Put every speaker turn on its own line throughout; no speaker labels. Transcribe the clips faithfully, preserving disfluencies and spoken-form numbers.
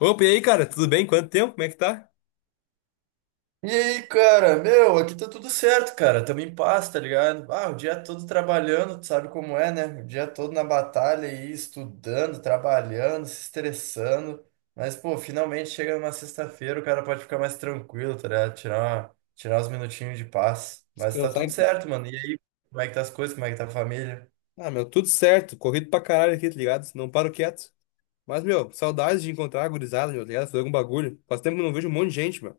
Opa, e aí, cara? Tudo bem? Quanto tempo? Como é que tá?
E aí, cara, meu, aqui tá tudo certo, cara. Tamo em paz, tá ligado? Ah, o dia todo trabalhando, tu sabe como é, né? O dia todo na batalha aí, estudando, trabalhando, se estressando. Mas, pô, finalmente chega numa sexta-feira, o cara pode ficar mais tranquilo, tá ligado? Tirar, uma- tirar uns minutinhos de paz. Mas tá
Descansar.
tudo
em-
certo, mano. E aí, como é que tá as coisas? Como é que tá a família?
Ah, meu, tudo certo. Corrido pra caralho aqui, tá ligado? Não paro quieto. Mas, meu, saudades de encontrar a gurizada, meu, tá ligado? Fazer algum bagulho. Faz tempo que eu não vejo um monte de gente, meu.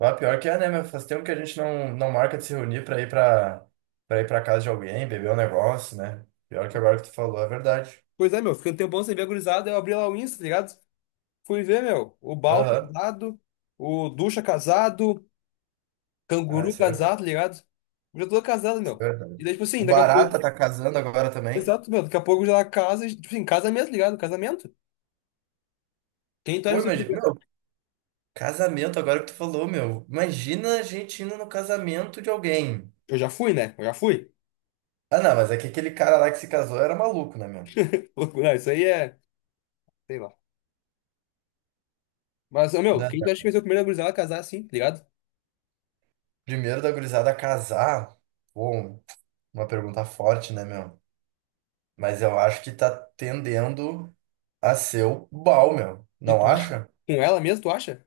Ah, pior que é, né? Mas faz tempo que a gente não, não marca de se reunir pra ir pra, pra ir pra casa de alguém, beber um negócio, né? Pior que agora que tu falou, é verdade.
Pois é, meu, fiquei um tempão sem ver a gurizada, eu abri lá o Insta, tá ligado? Fui ver, meu. O Bal
Aham.
casado, o Ducha casado,
Ah,
Canguru
isso é verdade.
casado, tá ligado? Já tô casado,
Isso é
meu.
verdade.
E daí, tipo
O
assim, daqui a
Barata
pouco.
tá casando agora também.
Exato, meu. Daqui a pouco já casa, tipo assim, casamento, tá ligado? Casamento. Quem tu acha
Pô,
que vai ser o
imagina. Meu,
primeiro?
casamento, agora que tu falou, meu. Imagina a gente indo no casamento de alguém.
Eu já fui, né? Eu já fui.
Ah, não, mas é que aquele cara lá que se casou era maluco, né, meu?
Não, isso aí é. Sei lá. Mas, ô, meu,
Né?
quem tu acha que vai ser o primeiro gurizada a casar assim, tá ligado?
Primeiro da gurizada casar. Bom, uma pergunta forte, né, meu? Mas eu acho que tá tendendo a ser o Bal, meu.
E
Não
tu acha?
acha?
Com ela mesmo, tu acha?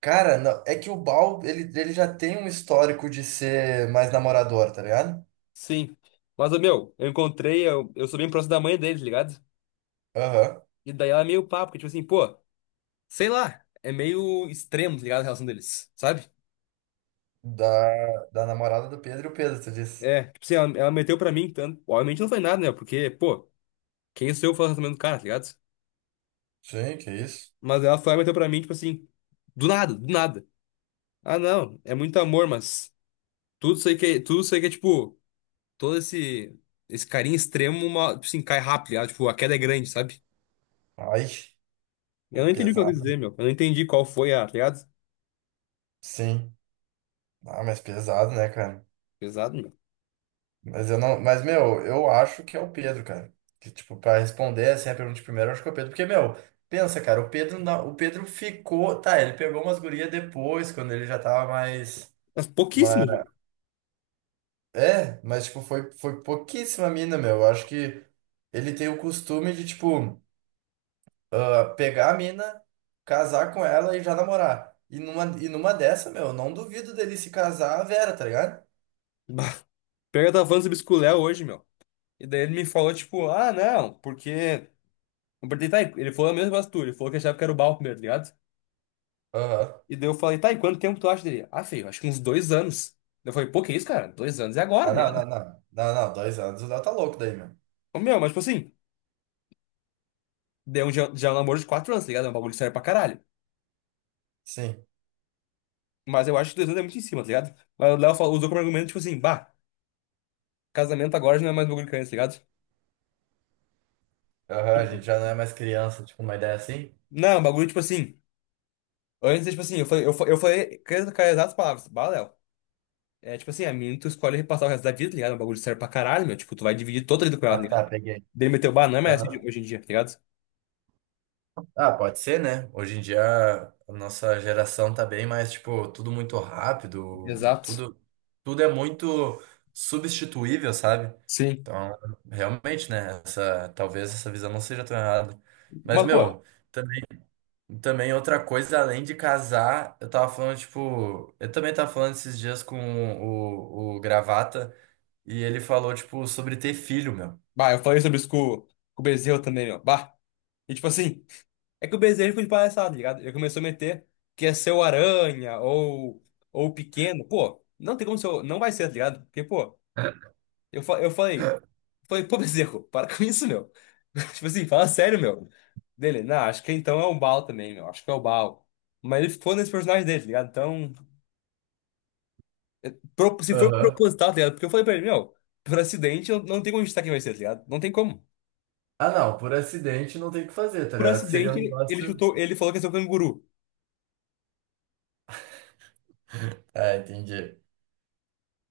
Cara, não- é que o Bal, ele, ele já tem um histórico de ser mais namorador, tá ligado?
Sim. Mas, ô, meu, eu encontrei, eu, eu sou bem próximo da mãe deles, ligado?
Aham.
E daí ela é meio papo, porque, tipo assim, pô. Sei lá, é meio extremo, tá ligado? A relação deles, sabe?
Da, da namorada do Pedro e o Pedro, tu disse.
É, tipo assim, ela, ela meteu pra mim, tanto. Obviamente não foi nada, né? Porque, pô, quem sou eu falando também do cara, tá ligado?
Sim, que isso?
Mas ela foi e meteu pra mim, tipo assim, do nada, do nada. Ah, não, é muito amor, mas tudo isso aí que é, tudo isso aí que é, tipo, todo esse, esse carinho extremo, uma, tipo assim, cai rápido, tá ligado? Tipo, a queda é grande, sabe?
Ai,
Eu
ai,
não entendi o que ela quis
pesado.
dizer, meu. Eu não entendi qual foi a, tá ligado?
Sim. Ah, mas pesado, né, cara?
Pesado, meu.
Mas eu não. Mas, meu, eu acho que é o Pedro, cara. Que, tipo, pra responder assim a pergunta de primeiro, eu acho que é o Pedro. Porque, meu, pensa, cara, o Pedro, na- o Pedro ficou. Tá, ele pegou umas gurias depois, quando ele já tava mais.
Mas
mais...
pouquíssimo, meu.
É, mas, tipo, foi, foi pouquíssima mina, meu. Eu acho que ele tem o costume de, tipo. Ah, pegar a mina, casar com ela e já namorar. E numa, e numa dessa, meu, eu não duvido dele se casar a Vera, tá ligado?
Bah, Pega, eu tava falando sobre esculé hoje, meu. E daí ele me falou, tipo, ah, não, porque. Eu perguntei, tá, e- ele falou a mesma coisa que tu, ele falou que achava que era o Bal primeiro, tá ligado?
Aham.
E daí eu falei, tá, e quanto tempo tu acha dele? Ah, feio, acho que uns dois anos. Daí eu falei, pô, que isso, cara? Dois anos é agora,
Ah,
tá
não,
ligado?
não, não. Não, não, dois anos o Léo tá louco daí, meu.
Ô, meu, mas tipo assim, deu um, já, já é um namoro de quatro anos, tá ligado? É um bagulho sério pra caralho.
Sim.
Mas eu acho que dois anos é muito em cima, tá ligado? Mas o Léo falou- usou como argumento, tipo assim, bah, casamento agora já não é mais bagulho que antes, tá ligado?
Aham, a gente já não é mais criança, tipo, uma ideia assim.
Não, é um bagulho, tipo assim, antes, é, tipo assim, eu falei, eu, fa- eu falei, com as com as exatas palavras, bah, Léo, é tipo assim, a menina tu escolhe repassar o resto da vida, tá ligado? É um bagulho sério pra caralho, meu, tipo, tu vai dividir toda a vida com ela,
Ah,
tá ligado?
tá, peguei.
Dele meteu, bah, não é mais assim de-
Aham.
hoje em dia, tá ligado?
Ah, pode ser, né? Hoje em dia a nossa geração tá bem mais, tipo, tudo muito rápido,
Exato.
tudo, tudo é muito substituível, sabe?
Sim.
Então, realmente, né? Essa, talvez essa visão não seja tão errada. Mas,
Mas, pô,
meu, também, também outra coisa, além de casar, eu tava falando, tipo, eu também tava falando esses dias com o, o Gravata e ele falou, tipo, sobre ter filho, meu.
bah, eu falei sobre isso com, com o Bezerro também, ó. Bah. E tipo assim, é que o Bezerro foi de palhaçada, tá ligado? Ele começou a meter que é seu Aranha ou, ou Pequeno. Pô, não tem como ser. o- Não vai ser, tá ligado? Porque, pô, eu, fa- eu falei, falei, pô, Bezerro, para com isso, meu. Tipo assim, fala sério, meu. Dele, não, acho que então é o Baal também, meu. Acho que é o Baal. Mas ele ficou nesse personagem dele, tá ligado? Então, pro- se for
Aham.
proposital, tá ligado? Porque eu falei pra ele, meu, por acidente, não, não tem como a gente tá quem vai ser, tá ligado? Não tem como.
Ah, não, por acidente não tem o que fazer, tá
Por
ligado? Seria um
acidente, ele
negócio.
chutou, ele falou que ia ser um canguru.
Ah, entendi.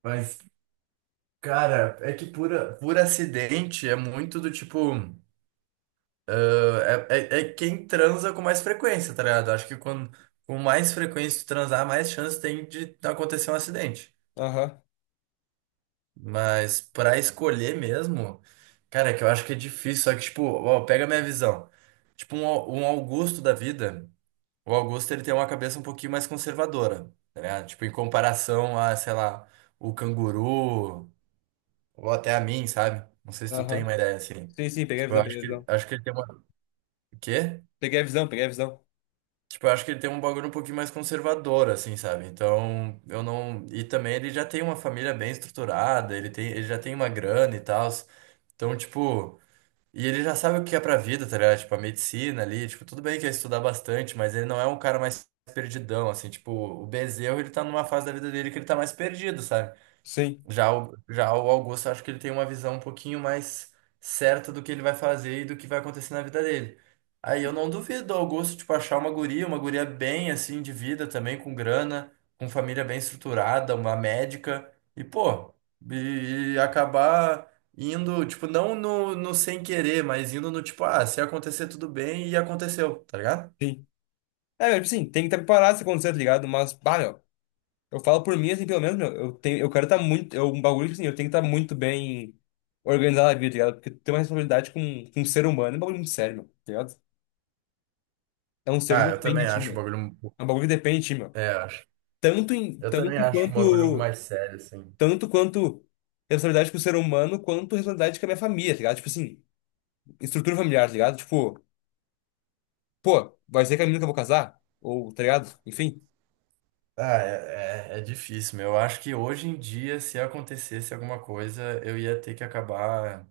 Mas, cara, é que por, a- por acidente é muito do tipo. Ah, é, é, é quem transa com mais frequência, tá ligado? Acho que quando, com mais frequência tu transar, mais chance tem de acontecer um acidente.
Aham,
Mas pra escolher mesmo, cara, é que eu acho que é difícil. Só que, tipo, ó, pega a minha visão. Tipo, um, Au- um Augusto da vida, o Augusto ele tem uma cabeça um pouquinho mais conservadora, tá ligado? Tipo, em comparação a, sei lá, o canguru. Ou até a mim, sabe? Não sei se tu
aham.
tem uma ideia assim.
Sim, sim, peguei a
Tipo, eu
visão,
acho
peguei a
que,
visão.
acho que ele tem uma. O quê?
Peguei a visão, peguei a visão.
Tipo, eu acho que ele tem um bagulho um pouquinho mais conservador, assim, sabe? Então, eu não. E também ele já tem uma família bem estruturada, ele tem, ele já tem uma grana e tal. Então, tipo. E ele já sabe o que é pra vida, tá ligado? Tipo, a medicina ali, tipo, tudo bem que é estudar bastante, mas ele não é um cara mais perdidão, assim, tipo, o Bezerro, ele tá numa fase da vida dele que ele tá mais perdido, sabe?
Sim,
Já o, já o Augusto, acho que ele tem uma visão um pouquinho mais certa do que ele vai fazer e do que vai acontecer na vida dele. Aí eu não duvido do Augusto, tipo, achar uma guria, uma guria bem, assim, de vida também, com grana, com família bem estruturada, uma médica, e, pô, e, e acabar indo, tipo, não no, no sem querer, mas indo no tipo, ah, se acontecer tudo bem, e aconteceu, tá ligado?
sim. É, velho, sim, tem que estar preparado se acontecer, tá ligado? Mas, bah, meu, eu falo por mim, assim, pelo menos, meu, eu tenho, eu quero estar muito, eu, um bagulho, tipo assim, eu tenho que estar muito bem organizado na vida, tá ligado? Porque tu tem uma responsabilidade com, com um ser humano, é um bagulho muito sério, meu, tá ligado? É um ser
Ah,
que
eu
depende
também
de ti,
acho o
meu.
bagulho.
É um bagulho que depende de ti, meu.
É, acho.
Tanto em,
Eu
tanto
também acho o bagulho
quanto,
mais sério, assim.
tanto quanto responsabilidade com o ser humano, quanto responsabilidade com a minha família, tá ligado? Tipo assim, estrutura familiar, tá ligado? Tipo, pô, vai ser que a menina que eu vou casar? Ou, tá ligado? Enfim.
Ah, é, é, é difícil, meu. Eu acho que hoje em dia, se acontecesse alguma coisa, eu ia ter que acabar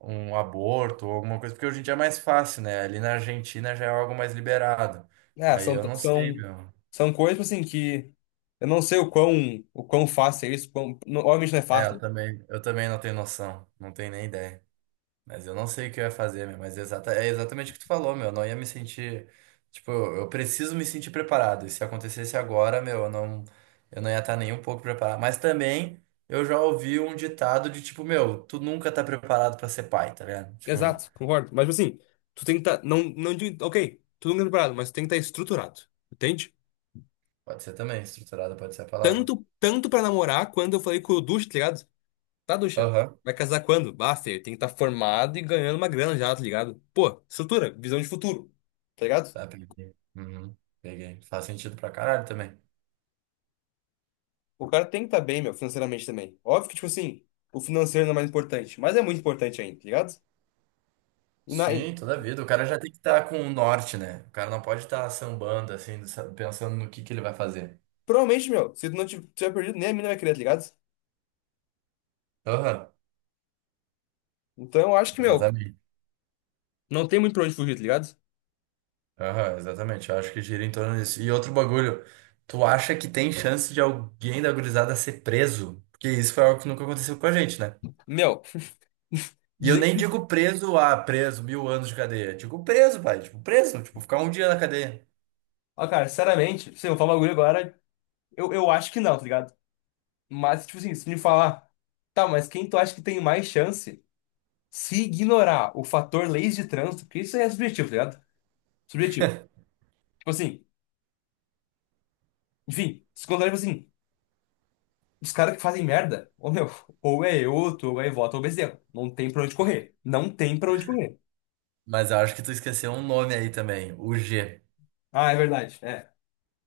um aborto ou alguma coisa, porque hoje em dia é mais fácil, né? Ali na Argentina já é algo mais liberado.
É,
Aí
são,
eu não sei,
são,
meu.
são coisas, tipo assim, que eu não sei o quão, o quão fácil é isso. Quão, não- obviamente não é
É, eu
fácil.
também, eu também não tenho noção, não tenho nem ideia. Mas eu não sei o que eu ia fazer, meu, mas é, exata, é exatamente o que tu falou, meu. Eu não ia me sentir. Tipo, eu eu preciso me sentir preparado. E se acontecesse agora, meu, eu não, eu não ia estar nem um pouco preparado. Mas também eu já ouvi um ditado de tipo, meu, tu nunca tá preparado pra ser pai, tá ligado? Tipo,
Exato, concordo. Mas, tipo assim, tu tem que estar. não, não digo. Ok, tu não é preparado, mas tu tem que estar estruturado. Entende?
pode ser também, estruturado pode ser a palavra.
Tanto, tanto pra namorar, quando eu falei com o Ducha, tá ligado? Tá, Ducha?
Aham.
Vai casar quando? Basta, ele tem que estar formado e ganhando uma grana já, tá ligado? Pô, estrutura, visão de futuro, tá ligado?
Tá, peguei. Uhum, peguei. Faz sentido pra caralho também.
O cara tem que estar bem, meu, financeiramente também. Óbvio que, tipo assim, o financeiro não é mais importante, mas é muito importante ainda, tá ligado? E, na, e
Sim, toda vida. O cara já tem que estar com o norte, né? O cara não pode estar sambando, assim, sa- pensando no que que ele vai fazer.
provavelmente, meu, se tu não tiv- tiver perdido, nem a mina vai querer, tá ligado?
Aham.
Então eu acho que, meu,
Exatamente.
não tem muito pra onde fugir, tá ligado?
Aham, exatamente. Eu acho que gira em torno disso. E outro bagulho, tu acha que tem chance de alguém da gurizada ser preso? Porque isso foi algo que nunca aconteceu com a gente, né?
Meu,
E eu
dizer
nem
que.
digo preso, ah, preso, mil anos de cadeia. Digo preso, pai. Tipo, preso. Tipo, ficar um dia na cadeia.
Ó, cara, sinceramente, se eu falar um bagulho agora, eu, eu acho que não, tá ligado? Mas, tipo assim, se me falar, tá, mas quem tu acha que tem mais chance se ignorar o fator leis de trânsito, porque isso é subjetivo, tá ligado? Subjetivo. Tipo assim, enfim, se contar, tipo assim. Os caras que fazem merda, ô meu, ou é eu, ou tu, ou é voto, ou Bezerra. Não tem pra onde correr. Não tem pra onde correr.
Mas eu acho que tu esqueceu um nome aí também, o G.
Ah, é verdade. É.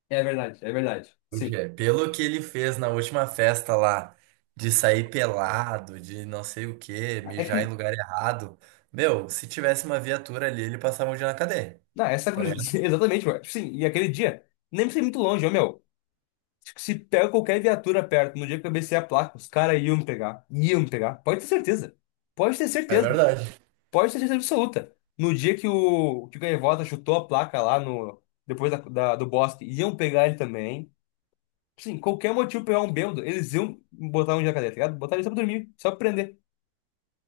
É verdade, é verdade.
O
Sim.
G. Pelo que ele fez na última festa lá, de sair pelado, de não sei o quê,
É que.
mijar em lugar errado. Meu, se tivesse uma viatura ali, ele passava um dia na cadeia.
Não, essa
Tá.
cruz. Exatamente, mano. Sim, e aquele dia, nem precisa ir muito longe, ô meu. Acho que se pega qualquer viatura perto, no dia que eu cabecei a placa, os caras iam me pegar. Iam me pegar. Pode ter certeza. Pode ter
É
certeza.
verdade.
Pode ter certeza absoluta. No dia que o, que o Gaivota chutou a placa lá no. Depois da, da- do bosque, iam pegar ele também. Sim, qualquer motivo pra pegar um bêbado, eles iam botar um jacaré, tá ligado? Botar ele só pra dormir, só pra prender.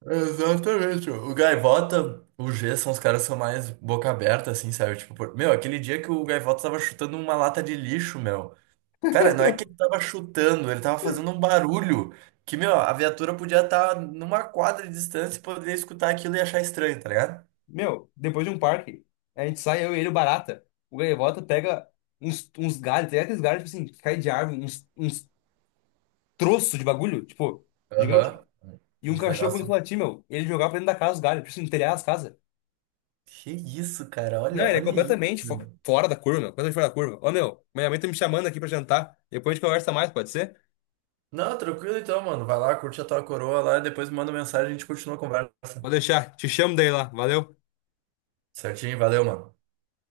Exatamente. O Gaivota, o G são os caras que são mais boca aberta, assim, sabe? Tipo, por- meu, aquele dia que o Gaivota tava chutando uma lata de lixo, meu. Cara, não é que ele tava chutando, ele tava fazendo um barulho que, meu, a viatura podia estar numa quadra de distância e poderia escutar aquilo e achar estranho, tá ligado?
Meu, depois de um parque, a gente sai, eu e ele, o barata. O gaivota pega uns, uns galhos, tem aqueles galhos, tipo assim, que cai de árvore, uns, uns troços de bagulho, tipo, gigante.
Aham.
E um
Uns
cachorro
negócios.
começou a latir, meu, ele jogava pra dentro da casa os galhos, tipo assim, no telhado das casas.
Que isso, cara?
Não,
Olha,
ele é
olha isso,
completamente fo-
meu.
fora da curva, meu, completamente fora da curva. Ô, meu, minha mãe tá me chamando aqui pra jantar. Depois a gente conversa mais, pode ser?
Não, tranquilo então, mano. Vai lá, curte a tua coroa lá e depois me manda mensagem e a gente continua a conversa.
Vou deixar, te chamo daí lá, valeu.
Certinho? Valeu, mano.